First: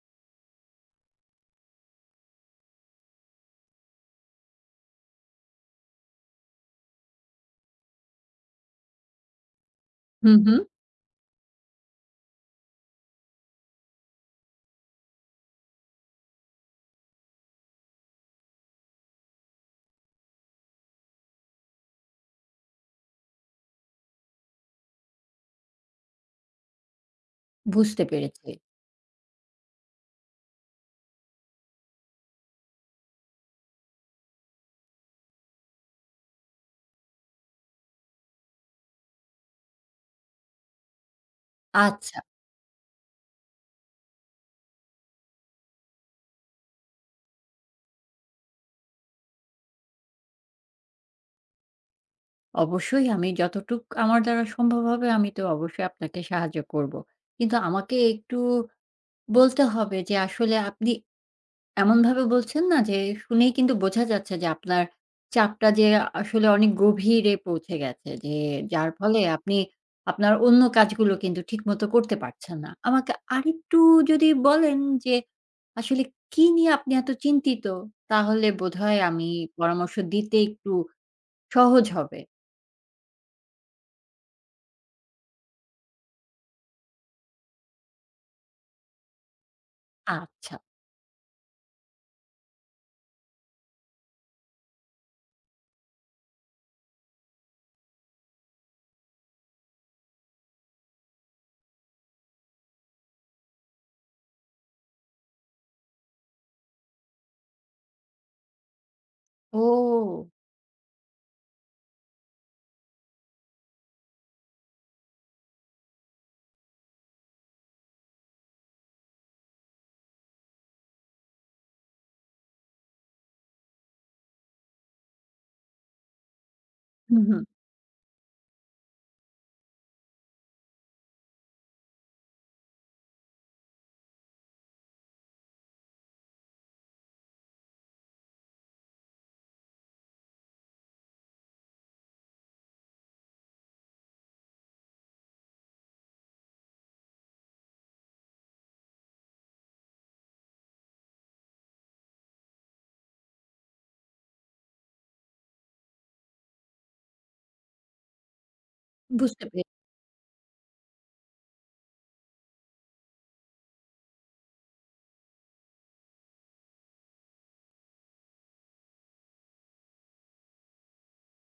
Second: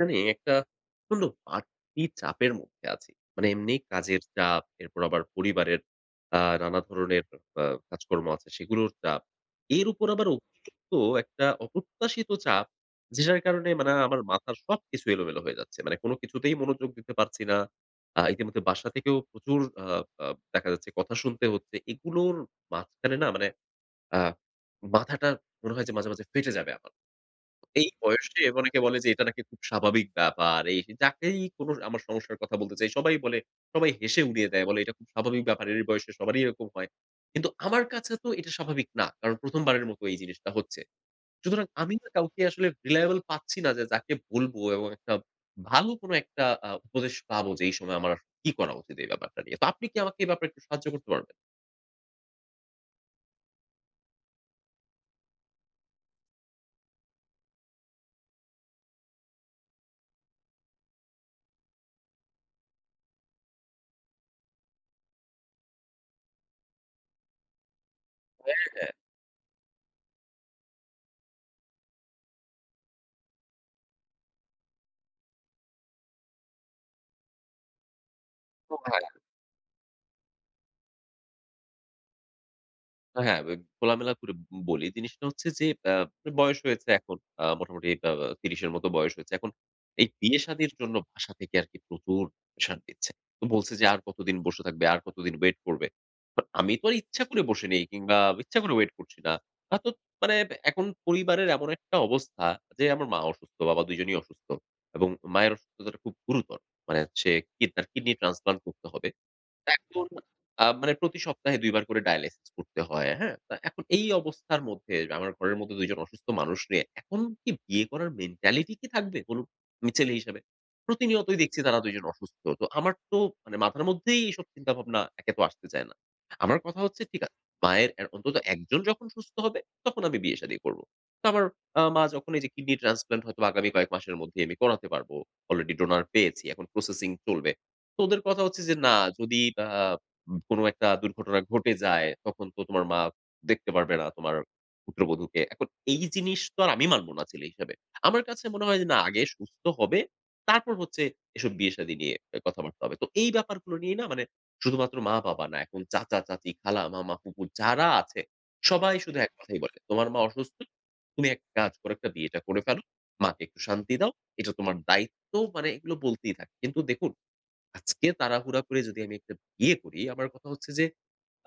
মানে একটা প্রচন্ড বাড়তি চাপের মধ্যে আছি। মানে এমনি কাজের চাপ, এরপর আবার পরিবারের নানা ধরনের আ কাজকর্ম আছে সেগুলোর চাপ। এর উপর আবার হুম, হুম। অতিরিক্ত একটা অপ্রত্যাশিত চাপ যেটার কারণে মানে আমার মাথার সবকিছু এলোমেলো হয়ে যাচ্ছে। মানে কোনো কিছুতেই মনোযোগ দিতে পারছি না। ইতিমধ্যে বাসা থেকেও প্রচুর আ আ দেখা যাচ্ছে কথা শুনতে হচ্ছে। এগুলোর মাঝখানে না মানে আ মাথাটা মনে হয় যে মাঝে, মাঝে ফেটে যাবে আমার। এই বুঝতে বয়সে পেরেছি। অনেকে বলে যে এটা নাকি খুব স্বাভাবিক ব্যাপার। এই যাকেই কোনো আমার সমস্যার কথা বলতে চাই সবাই বলে, সবাই হেসে উড়িয়ে দেয়। বলে এটা খুব স্বাভাবিক ব্যাপার। এর বয়সে সবারই এরকম হয়। কিন্তু আমার কাছে তো এটা স্বাভাবিক না। কারণ ১ম বারের মতো এই জিনিসটা হচ্ছে। সুতরাং আমি না আচ্ছা, কাউকে আসলে রিলায়েবল পাচ্ছি না যে যাকে বলবো এবং একটা ভালো কোনো একটা উপদেশ পাবো যে এই সময় আমার আসলে কি করা উচিত এই ব্যাপারটা নিয়ে। তো আপনি কি আমাকে এই ব্যাপারে একটু সাহায্য করতে পারবেন? অবশ্যই আমি যতটুক আমার দ্বারা সম্ভব হবে আমি তো অবশ্যই আপনাকে সাহায্য করব। কিন্তু আমাকে একটু বলতে হবে যে আসলে আপনি এমনভাবে বলছেন না যে, শুনেই কিন্তু বোঝা যাচ্ছে যে আপনার চাপটা যে আসলে অনেক গভীরে পৌঁছে গেছে। যে যার ফলে আপনি আপনার অন্য কাজগুলো কিন্তু ঠিকমতো করতে পারছেন না। আমাকে আরেকটু যদি বলেন যে আসলে কি নিয়ে আপনি এত চিন্তিত? তাহলে বোধহয় হ্যাঁ। আমি পরামর্শ দিতে একটু সহজ হবে। হ্যাঁ, খোলামেলা করে বলি। জিনিসটা হচ্ছে যে আ বয়স হয়েছে এখন। মোটামুটি ৩০ এর মতো বয়স হয়েছে। এখন এই আচ্ছা। বিয়ে-শাদির জন্য বাসা থেকে আরকি প্রচুর প্রেশার দিচ্ছে। তো বলছে যে, "আর কতদিন বসে থাকবে? আর কতদিন ওয়েট করবে?" বাট আমি তো আর ইচ্ছা করে বসে নেই কিংবা ইচ্ছা করে ওয়েট করছি না। তো মানে এখন পরিবারের এমন একটা অবস্থা যে আমার মা অসুস্থ, বাবা দুইজনই অসুস্থ এবং মায়ের অসুস্থতাটা খুব গুরুতর। মানে সে তার কিডনি ট্রান্সপ্লান্ট করতে হবে। এখন ও! মানে প্রতি সপ্তাহে ২ বার করে ডায়ালাইসিস করতে হয়, হ্যাঁ? তা এখন এই অবস্থার মধ্যে আমার ঘরের মধ্যে ২ জন অসুস্থ মানুষ নিয়ে এখন কি বিয়ে করার মেন্টালিটি কি থাকবে বলুন? আমি ছেলে হিসেবে। প্রতিনিয়তই দেখছি তারা ২ জন অসুস্থ। তো আমার তো মানে মাথার মধ্যেই এসব চিন্তাভাবনা একে তো আসতে চায় না। আমার কথা হচ্ছে হুম, ঠিক আছে, হুম। মায়ের এ অন্তত একজন যখন সুস্থ হবে তখন আমি বিয়ে-শাদী করব। তো আমার মা যখন এই যে কিডনি ট্রান্সপ্লান্ট হয়তো আগামী কয়েক মাসের মধ্যেই আমি করাতে পারব। অলরেডি ডোনার পেয়েছি। এখন প্রসেসিং চলবে। তো ওদের কথা হচ্ছে যে, "না, যদি আ কোন একটা দুর্ঘটনা ঘটে যায়, তখন তো তোমার মা দেখতে পারবে না তোমার পুত্রবধূকে।" এখন এই জিনিস তো আর আমি মানব না ছেলে হিসেবে। আমার কাছে মনে হয় যে, না, আগে সুস্থ হবে, তারপর হচ্ছে এসব বিয়ে-শাদী নিয়ে কথাবার্তা হবে। তো এই ব্যাপারগুলো নিয়ে না মানে শুধুমাত্র মা-বাবা না, এখন চাচা-চাচী, খালা-মামা, ফুপু যারা আছে, সবাই শুধু এক বুঝতে কথাই বলে, পেরেছি। "তোমার মা অসুস্থ। তুমি এক কাজ করো, একটা বিয়েটা করে ফেলো। মাকে একটু শান্তি দাও। এটা তোমার দায়িত্ব।" মানে এগুলো বলতেই থাকে। কিন্তু দেখুন আজকে তাড়াহুড়া করে যদি আমি একটা বিয়ে করি, আমার কথা হচ্ছে যে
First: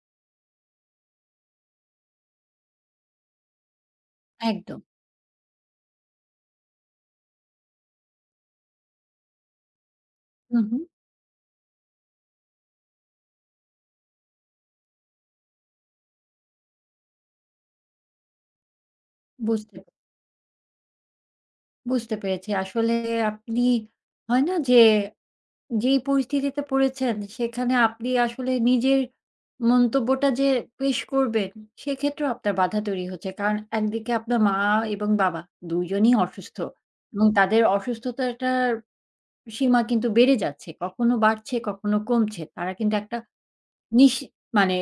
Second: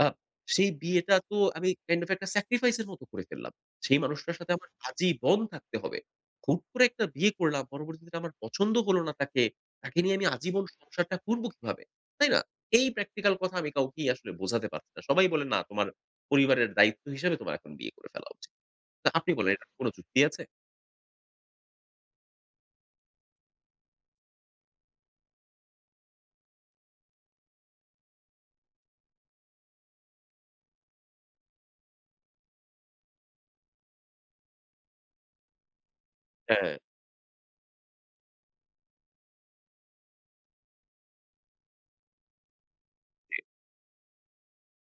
আ সেই বিয়েটা তো আমি কাইন্ড অফ একটা স্যাক্রিফাইস এর মতো করে ফেললাম। সেই মানুষটার সাথে আমার একদম। আজীবন থাকতে হবে। হুট করে একটা বিয়ে করলাম, পরবর্তীতে আমার পছন্দ হলো না তাকে। তাকে নিয়ে আমি হুম, আজীবন হুম। সংসারটা করব কিভাবে? তাই না? এই প্র্যাকটিক্যাল কথা আমি কাউকেই আসলে বোঝাতে পারছি না। সবাই বলে, "না, তোমার পরিবারের দায়িত্ব হিসেবে তোমার এখন বিয়ে করে ফেলা উচিত।" তো আপনি বলেন এটার বুঝতে কোন যুক্তি আছে? বুঝতে পেরেছি। আসলে আপনি হয় না যে যেই পরিস্থিতিতে পড়েছেন সেখানে আপনি আসলে নিজের মন্তব্যটা যে পেশ করবেন, সেক্ষেত্রেও আপনার বাধা তৈরি হচ্ছে। কারণ একদিকে আপনার মা এবং বাবা ২ জনই অসুস্থ হ্যাঁ, এবং তাদের অসুস্থতাটার সীমা কিন্তু বেড়ে যাচ্ছে। কখনো বাড়ছে, কখনো কমছে। তারা কিন্তু একটা নিশ মানে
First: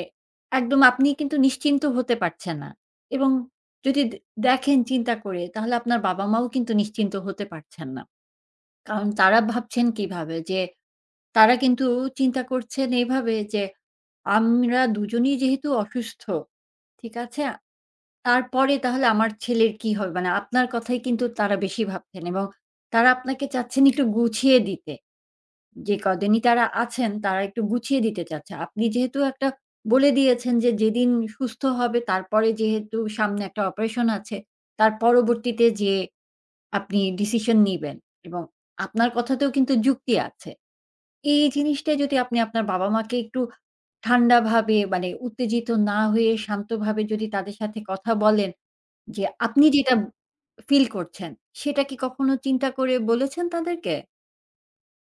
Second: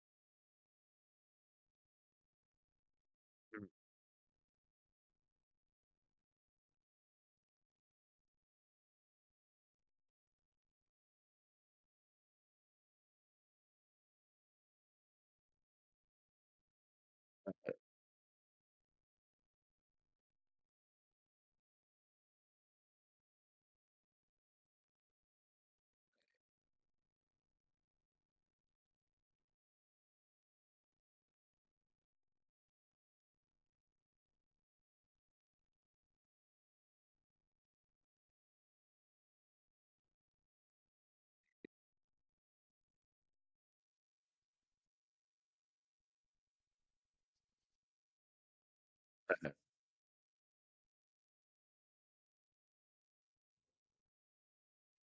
একদম আপনি কিন্তু নিশ্চিন্ত হতে পারছেন না এবং হুম। যদি দে দেখেন চিন্তা করে তাহলে আপনার বাবা-মাও কিন্তু নিশ্চিন্ত হতে পারছেন না। কারণ তারা ভাবছেন কিভাবে যে তারা কিন্তু চিন্তা করছেন এইভাবে যে, আমরা দুজনেই যেহেতু অসুস্থ, ঠিক আছে? তারপরে তাহলে আমার ছেলের কি হবে? মানে আপনার কথাই কিন্তু তারা বেশি ভাবছেন এবং তারা আপনাকে চাচ্ছেন একটু গুছিয়ে দিতে। যে কদিনই তারা আছেন, তারা একটু গুছিয়ে দিতে চাচ্ছে। আপনি যেহেতু একটা বলে দিয়েছেন যে, যেদিন সুস্থ হবে তারপরে যেহেতু সামনে একটা অপারেশন আছে, তার পরবর্তীতে যেয়ে আপনি ডিসিশন নিবেন এবং আপনার কথাতেও কিন্তু যুক্তি আছে। এই জিনিসটা যদি আপনি আপনার বাবা-মাকে একটু ঠান্ডাভাবে মানে উত্তেজিত না হয়ে শান্তভাবে যদি তাদের সাথে কথা বলেন যে হ্যাঁ, আপনি যেটা ফিল করছেন, সেটা কি কখনো চিন্তা করে বলেছেন তাদেরকে?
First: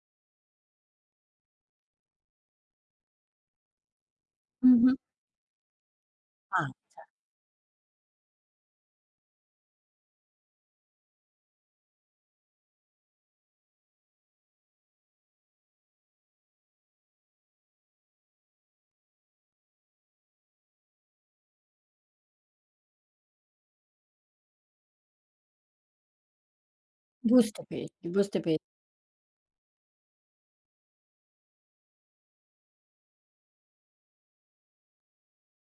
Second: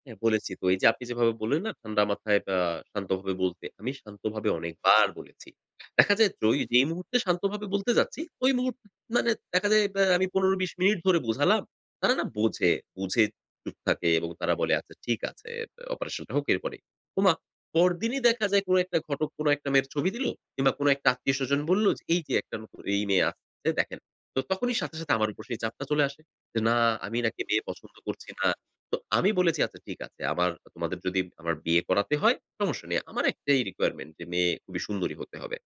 হ্যাঁ, বলেছি তো। এই যে আপনি যেভাবে বললেন না ঠান্ডা মাথায় শান্তভাবে বলতে, আমি শান্তভাবে হুম, হুম। অনেকবার বলেছি। দেখা যায় আ যেই মুহূর্তে শান্তভাবে বলতে যাচ্ছি, ওই মুহূর্ত মানে দেখা যায় আমি ১৫-২০ মিনিট ধরে বোঝালাম। তারা না বোঝে, বুঝে চুপ থাকে এবং তারা বলে, "আচ্ছা ঠিক আছে, অপারেশনটা হোক এরপরেই।" ওমা! পরদিনই দেখা যায় কোনো একটা ঘটক কোনো একটা মেয়ের ছবি দিল কিংবা কোনো একটা আত্মীয়স্বজন বলল যে, "এই যে একটা নতুন এই মেয়ে আসছে দেখেন।" তো তখনই সাথে, সাথে আমার উপর সেই চাপটা চলে আসে। যে না আমি নাকি বুঝতে মেয়ে পছন্দ পেরেছি, করছি বুঝতে না। পেরেছি। তো আমি বলেছি, "আচ্ছা ঠিক আছে। আমার তোমাদের যদি আমার বিয়ে করাতে হয়, সমস্যা নেই। আমার একটাই requirement যে মেয়ে খুবই সুন্দরী হতে হবে।"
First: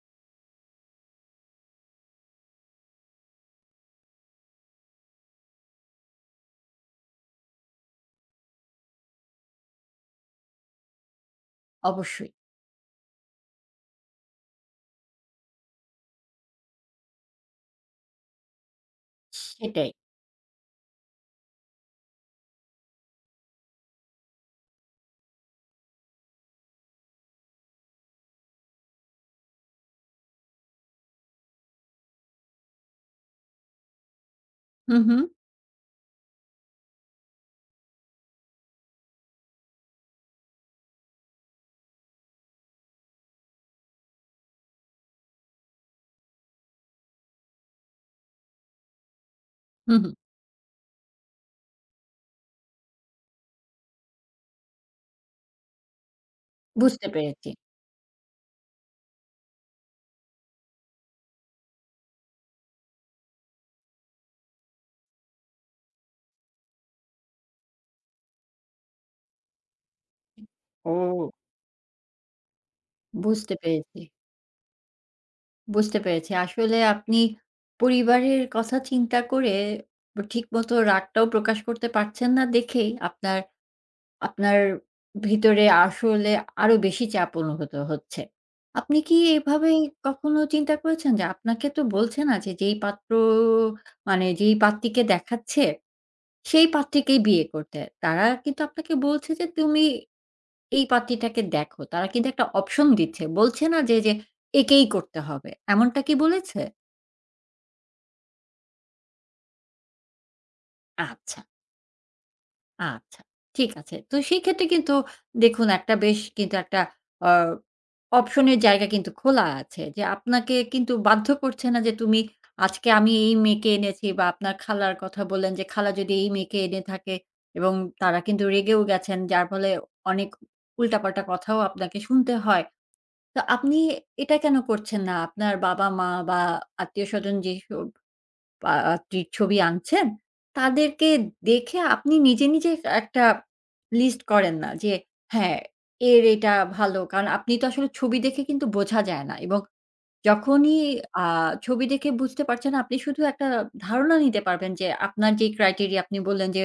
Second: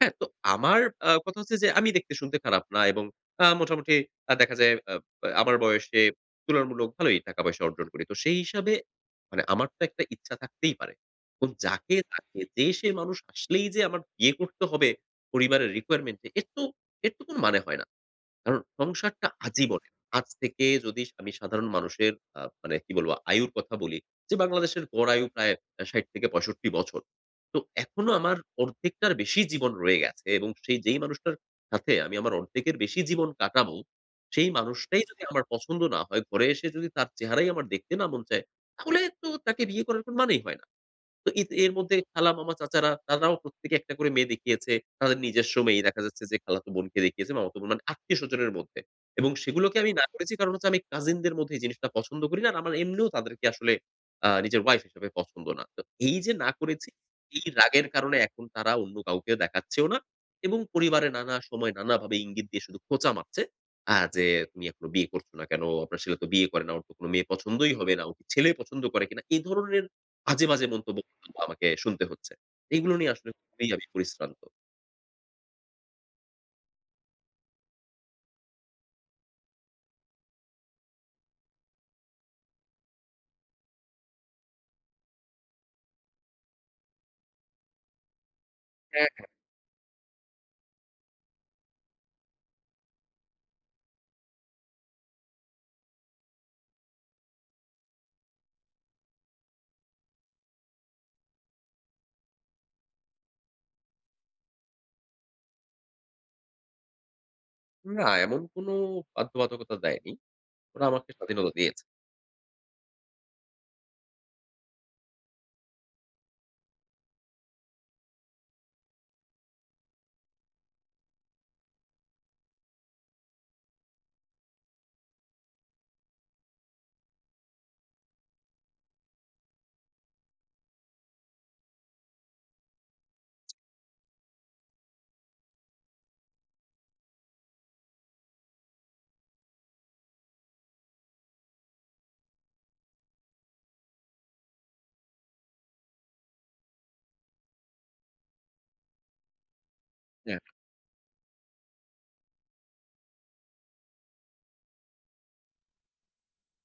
হ্যাঁ? তো আমার কথা হচ্ছে যে আমি দেখতে শুনতে খারাপ না এবং মোটামুটি দেখা যায় আমার বয়সে তুলনামূলক ভালোই টাকা পয়সা অর্জন করি। তো সেই হিসাবে মানে আমার তো একটা ইচ্ছা থাকতেই পারে। এবং যাকে অবশ্যই তাকে যে সে মানুষ আসলেই যে আমার বিয়ে করতে হবে পরিবারের requirement এ এর তো কোনো মানে হয় না। কারণ সংসারটা সেটাই। আজীবনের। আজ থেকে যদি আমি সাধারণ মানুষের মানে কি বলব আয়ুর কথা বলি যে বাংলাদেশের গড় আয়ু প্রায় ৬০ থেকে ৬৫ বছর। তো এখনো আমার অর্ধেকটার বেশি জীবন রয়ে গেছে এবং সেই যেই মানুষটার সাথে আমি আমার অর্ধেকের বেশি জীবন কাটাবো, সেই হুম, মানুষটাই হুম, যদি আমার পছন্দ না হয়, ঘরে এসে যদি তার চেহারাই আমার দেখতে না মন চায়, তাহলে তো তাকে বিয়ে করার কোন মানেই হয় না। তো এর মধ্যে খালা, মামা, চাচারা তারাও প্রত্যেকে একটা করে মেয়ে দেখিয়েছে। তাদের নিজস্ব মেয়ে দেখা যাচ্ছে যে খালাতো বোনকে দেখিয়েছে, মামাতো বোন মানে আত্মীয়স্বজনের মধ্যে। এবং সেগুলোকে আমি হুম, না হুম। করেছি কারণ হচ্ছে আমি কাজিনদের মধ্যে এই জিনিসটা পছন্দ করি না। আর আমার এমনিও তাদেরকে আসলে নিজের ওয়াইফ হিসেবে পছন্দ না। তো এই যে না করেছি, বুঝতে এই পেরেছি। রাগের কারণে এখন তারা অন্য কাউকে দেখাচ্ছেও না এবং পরিবারে নানা সময় নানাভাবে ইঙ্গিত দিয়ে শুধু খোঁচা মারছে। যে "তুমি এখনো বিয়ে করছো না কেন? আপনার ছেলে তো বিয়ে করে না। ওর তো কোনো মেয়ে পছন্দই হবে না। ও কি ছেলে পছন্দ করে কিনা?" এই ধরনের আজে বাজে মন্তব্য ও আমাকে শুনতে হচ্ছে। এগুলো নিয়ে আসলে বুঝতে খুবই আমি পেরেছি, পরিশ্রান্ত। বুঝতে পেরেছি। আসলে আপনি পরিবারের কথা চিন্তা করে ঠিকমতো রাগটাও প্রকাশ করতে পারছেন না দেখেই আপনার আপনার ভিতরে আসলে আরো বেশি চাপ অনুভূত হচ্ছে। আপনি হ্যাঁ, কি এভাবে কখনো চিন্তা করেছেন যে আপনাকে তো বলছে না যে যেই পাত্র মানে যেই পাত্রীকে দেখাচ্ছে সেই পাত্রীকেই বিয়ে করতে। তারা কিন্তু আপনাকে বলছে যে তুমি এই পাত্রীটাকে দেখো। তারা কিন্তু একটা অপশন দিচ্ছে। বলছে না যে, একেই করতে হবে। এমনটা কি বলেছে? না এমন কোনো বাধ্যবাধকতা দেয়নি। ওরা আমাকে আচ্ছা। স্বাধীনতা দিয়েছে। আচ্ছা, ঠিক আছে। তো সেক্ষেত্রে কিন্তু দেখুন একটা বেশ কিন্তু একটা আ অপশনের জায়গা কিন্তু খোলা আছে। যে আপনাকে কিন্তু বাধ্য করছে না যে তুমি আজকে আমি এই মেয়েকে এনেছি বা আপনার খালার কথা বললেন যে খালা যদি এই মেয়েকে এনে থাকে এবং তারা কিন্তু রেগেও গেছেন যার ফলে অনেক উল্টাপাল্টা কথাও আপনাকে শুনতে হয়। তো আপনি এটা কেন করছেন না? আপনার বাবা-মা বা আত্মীয়স্বজন যেসব পা টি ছবি আনছেন, তাদেরকে দেখে আপনি নিজে, নিজে একটা লিস্ট করেন না যে, হ্যাঁ, এর এটা ভালো। কারণ আপনি তো আসলে ছবি দেখে কিন্তু বোঝা যায় না এবং হ্যাঁ। যখনই আ ছবি দেখে বুঝতে পারছেন, আপনি শুধু একটা ধারণা নিতে পারবেন যে আপনার যেই ক্রাইটেরিয়া আপনি বললেন যে,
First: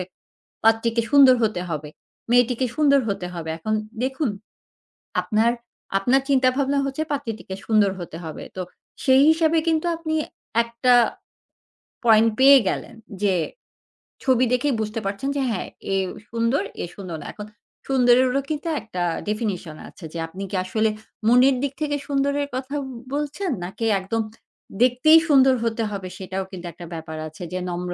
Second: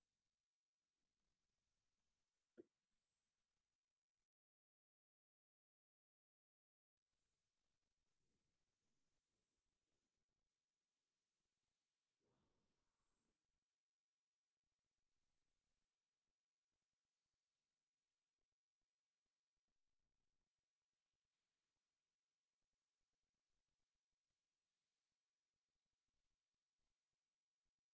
"পাত্রীকে সুন্দর হতে হবে, মেয়েটিকে সুন্দর হতে হবে।" এখন দেখুন, আপনার আপনার চিন্তাভাবনা হচ্ছে পাত্রীটিকে সুন্দর হতে হবে। তো সেই হিসাবে কিন্তু আপনি একটা পয়েন্ট পেয়ে গেলেন যে ছবি দেখেই বুঝতে পারছেন যে হ্যাঁ, এ সুন্দর, এ সুন্দর না। এখন সুন্দরেরও কিন্তু একটা ডেফিনিশন আছে যে আপনি কি আসলে মনের দিক থেকে সুন্দরের কথা বলছেন নাকি একদম দেখতেই সুন্দর হতে হবে সেটাও কিন্তু একটা ব্যাপার আছে যে নম্র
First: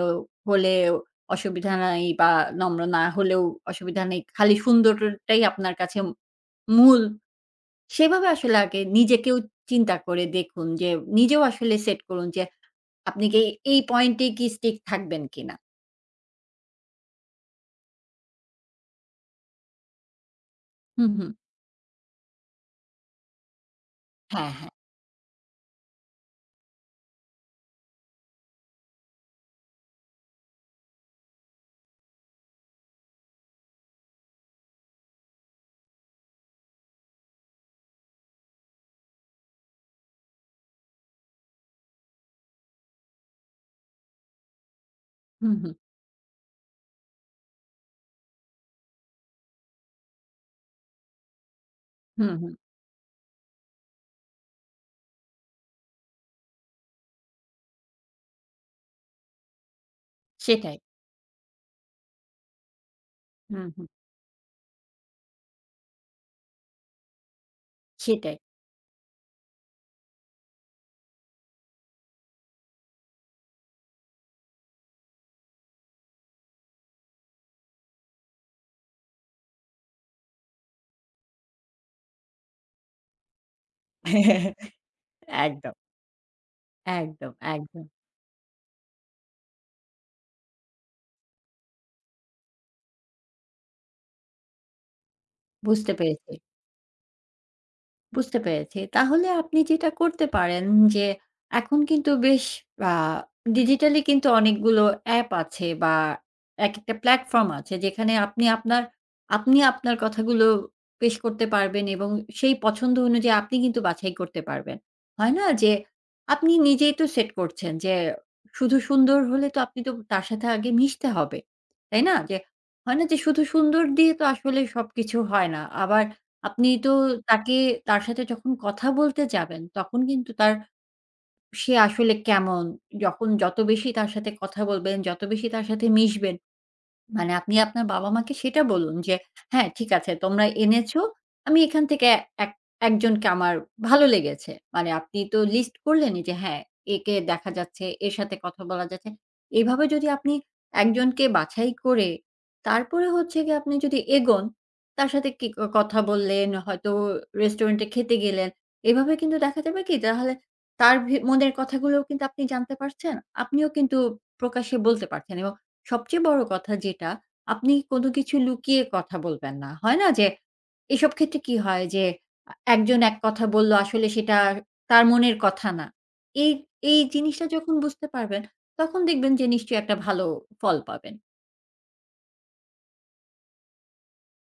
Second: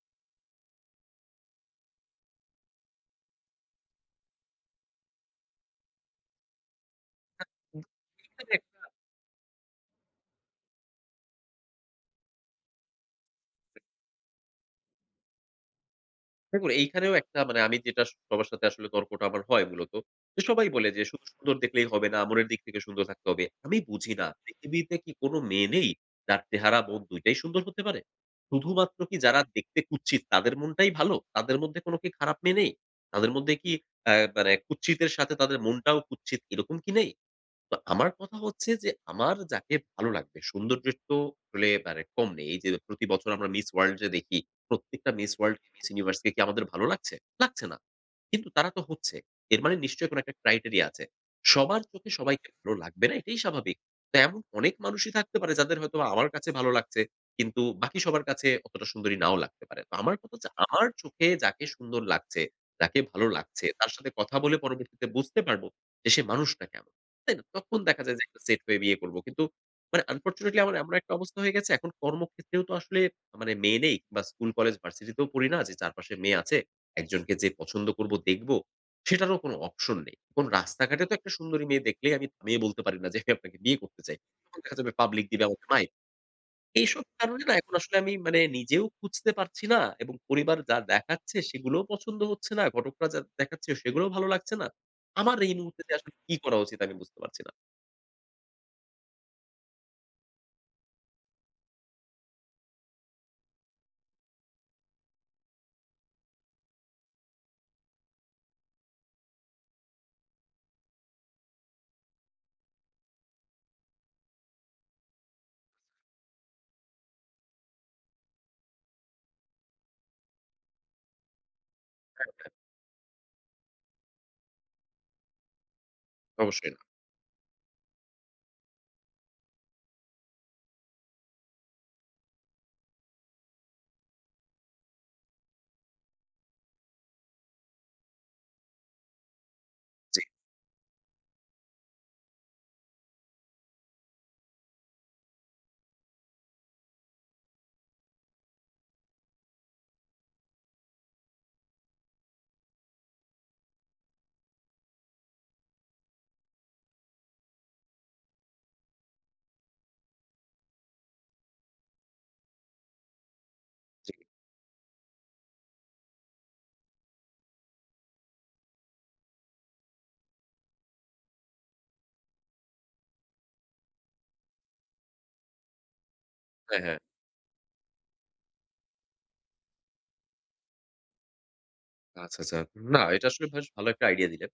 হলেও অসুবিধা নাই বা নম্র না হলেও অসুবিধা নেই। খালি সুন্দরটাই আপনার কাছে মূল সেভাবে আসলে কিন্তু আগে নিজেকেও চিন্তা করে দেখুন যে, নিজেও আসলে সেট করুন যে, আপনি কি এই পয়েন্টে কি স্টিক থাকবেন কিনা? দেখুন এইখানেও একটা মানে আমি যেটা সবার সাথে আসলে তর্কটা আমার হয় মূলত। যে সবাই বলে যে হুম, শুধু হুম। সুন্দর দেখলেই হবে না, মনের দিক থেকে সুন্দর থাকতে হবে। আমি বুঝি না হ্যাঁ, হ্যাঁ। পৃথিবীতে কি কোনো মেয়ে নেই যার চেহারা, মন ২ টাই সুন্দর হতে পারে? শুধুমাত্র কি যারা দেখতে কুৎসিত তাদের মনটাই ভালো? তাদের মধ্যে কোনো কি খারাপ মেয়ে নেই? তাদের মধ্যে কি মানে কুৎসিতের সাথে তাদের মনটাও কুৎসিত এরকম কি নেই? তো আমার কথা হচ্ছে যে, আমার যাকে ভালো লাগবে সৌন্দর্যের তো আসলে মানে কম নেই। এই যে প্রতি বছর আমরা মিস ওয়ার্ল্ড যে দেখি, প্রত্যেকটা মিস হুম, ওয়ার্ল্ড, হুম। মিস ইউনিভার্স কে কি আমাদের ভালো লাগছে? লাগছে না। কিন্তু তারা তো হচ্ছে। এর মানে নিশ্চয়ই কোনো একটা ক্রাইটেরিয়া আছে। সবার চোখে হুম, সবাইকে হুম। ভালো লাগবে না এটাই স্বাভাবিক। তো এমন অনেক মানুষই থাকতে পারে যাদের হয়তো বা আমার কাছে ভালো লাগছে, কিন্তু বাকি সবার কাছে অতটা সুন্দরী নাও লাগতে পারে। তো আমার কথা হচ্ছে সেটাই। আমার চোখে যাকে সুন্দর লাগছে, যাকে ভালো লাগছে হুম, হুম। তার সাথে কথা বলে পরবর্তীতে বুঝতে পারব যে সে মানুষটা কেমন। তাই না? তখন দেখা যায় যে সেটাই। একটা সেট হয়ে বিয়ে করব। কিন্তু মানে আনফরচুনেটলি আমার এমন একটা অবস্থা হয়ে গেছে এখন কর্মক্ষেত্রেও তো আসলে মানে মেয়ে নেই বা স্কুল, কলেজ, ভার্সিটিতেও পড়ি না যে চারপাশে মেয়ে আছে। একজনকে যে পছন্দ করব দেখব, সেটারও কোনো অপশন নেই। এখন রাস্তাঘাটে তো একটা সুন্দরী মেয়ে দেখলেই আমি থামিয়ে বলতে পারি না যে আমি আপনাকে বিয়ে করতে চাই। তখন দেখা যাবে পাবলিক দিবে আমাকে একদম, মাইর। এইসব একদম, কারণে না এখন একদম। আসলে আমি মানে নিজেও খুঁজতে পারছি না এবং পরিবার যা দেখাচ্ছে সেগুলোও পছন্দ হচ্ছে না। ঘটকরা যা দেখাচ্ছে সেগুলোও ভালো লাগছে না। আমার এই মুহূর্তে বুঝতে যে আসলে পেরেছি। কি করা উচিত আমি বুঝতে পারছি না। বুঝতে পেরেছি। তাহলে আপনি যেটা করতে পারেন যে, এখন কিন্তু বেশ আ ডিজিটালি কিন্তু অনেকগুলো অ্যাপ আছে বা একেকটা প্ল্যাটফর্ম আছে যেখানে আপনি আপনার আপনি আপনার কথাগুলো পেশ করতে পারবেন এবং সেই পছন্দ অনুযায়ী আপনি কিন্তু বাছাই করতে পারবেন। হয় না যে, আপনি নিজেই তো সেট করছেন যে, শুধু সুন্দর হলে তো আপনি তো তার সাথে আগে মিশতে হবে। তাই না? যে, হয় না যে, শুধু সুন্দর দিয়ে তো আসলে সবকিছু হয় না। আবার আপনি অবশ্যই না। তো তাকে তার সাথে যখন কথা বলতে যাবেন, তখন কিন্তু সে আসলে কেমন, যখন যত বেশি তার সাথে কথা বলবেন, যত বেশি তার সাথে মিশবেন মানে আপনি আপনার বাবা-মাকে সেটা বলুন যে, "হ্যাঁ, ঠিক আছে জি, তোমরা এনেছো। আমি এখান থেকে এক একজনকে আমার ভালো লেগেছে।" মানে আপনি তো লিস্ট করলেনই যে, "হ্যাঁ, একে দেখা যাচ্ছে, এর সাথে কথা বলা যাচ্ছে।" এভাবে যদি আপনি একজনকে বাছাই করে তারপরে হচ্ছে গিয়ে আপনি যদি এগোন, তার সাথে কি ক কথা বললেন, হয়তো রেস্টুরেন্টে খেতে গেলেন। এভাবে কিন্তু দেখা যাবে কি তাহলে তার মনের কথাগুলোও কিন্তু আপনি জানতে পারছেন। আপনিও কিন্তু জি। প্রকাশ্যে বলতে পারছেন এবং সবচেয়ে বড় কথা যেটা, আপনি কোনো কিছু লুকিয়ে কথা বলবেন না। হয় না যে, এসব ক্ষেত্রে কি হয় যে, একজন এক কথা বলল, আসলে সেটা তার মনের কথা না। এই, হ্যাঁ, হ্যাঁ। এই জিনিসটা যখন বুঝতে পারবেন, তখন দেখবেন যে নিশ্চয়ই একটা ভালো ফল পাবেন। আচ্ছা, আচ্ছা। না, এটা আসলে বেশ ভালো একটা আইডিয়া দিলেন।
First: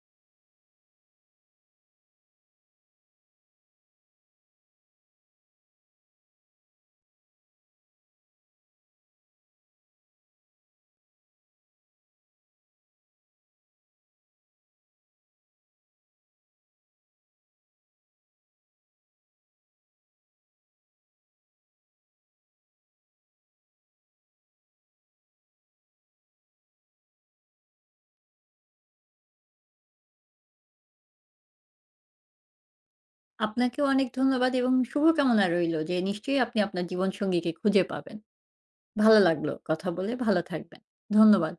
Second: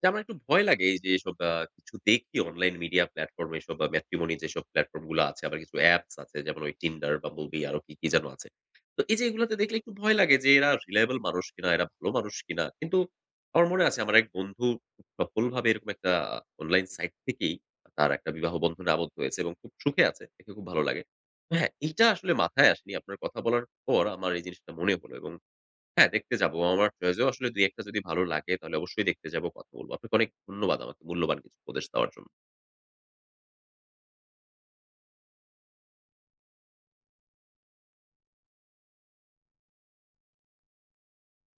যে আমার একটু ভয় লাগে এই যে এসব কিছু দেখি অনলাইন মিডিয়া প্ল্যাটফর্ম এসব ম্যাট্রিমনি যেসব প্ল্যাটফর্ম গুলো আছে, আবার কিছু অ্যাপস আছে যেমন ওই Tinder, Bumblebee আরো কি, কি যেন আছে। তো এই যে এগুলাতে দেখলে একটু ভয় লাগে যে এরা রিলায়েবল মানুষ কিনা, এরা ভালো মানুষ কিনা। কিন্তু আমার মনে আছে আমার এক বন্ধু খুব সফলভাবে এরকম একটা অনলাইন সাইট থেকেই তার একটা বিবাহ বন্ধনে আবদ্ধ হয়েছে এবং খুব সুখে আছে। দেখে খুব ভালো লাগে। হ্যাঁ, এইটা আসলে মাথায় আসেনি। আপনার কথা বলার পর আমার এই জিনিসটা মনে হলো এবং হ্যাঁ, দেখতে যাবো। আমার চয়েসেও আসলে ২-১ টা যদি ভালো লাগে তাহলে অবশ্যই দেখতে যাবো, কথা বলবো। আপনাকে অনেক ধন্যবাদ আমাকে মূল্যবান কিছু উপদেশ দেওয়ার জন্য। আপনাকেও অনেক ধন্যবাদ এবং শুভকামনা রইল যে নিশ্চয়ই আপনি আপনার জীবনসঙ্গীকে খুঁজে পাবেন। ভালো লাগলো কথা বলে, ভালো থাকবেন। ধন্যবাদ।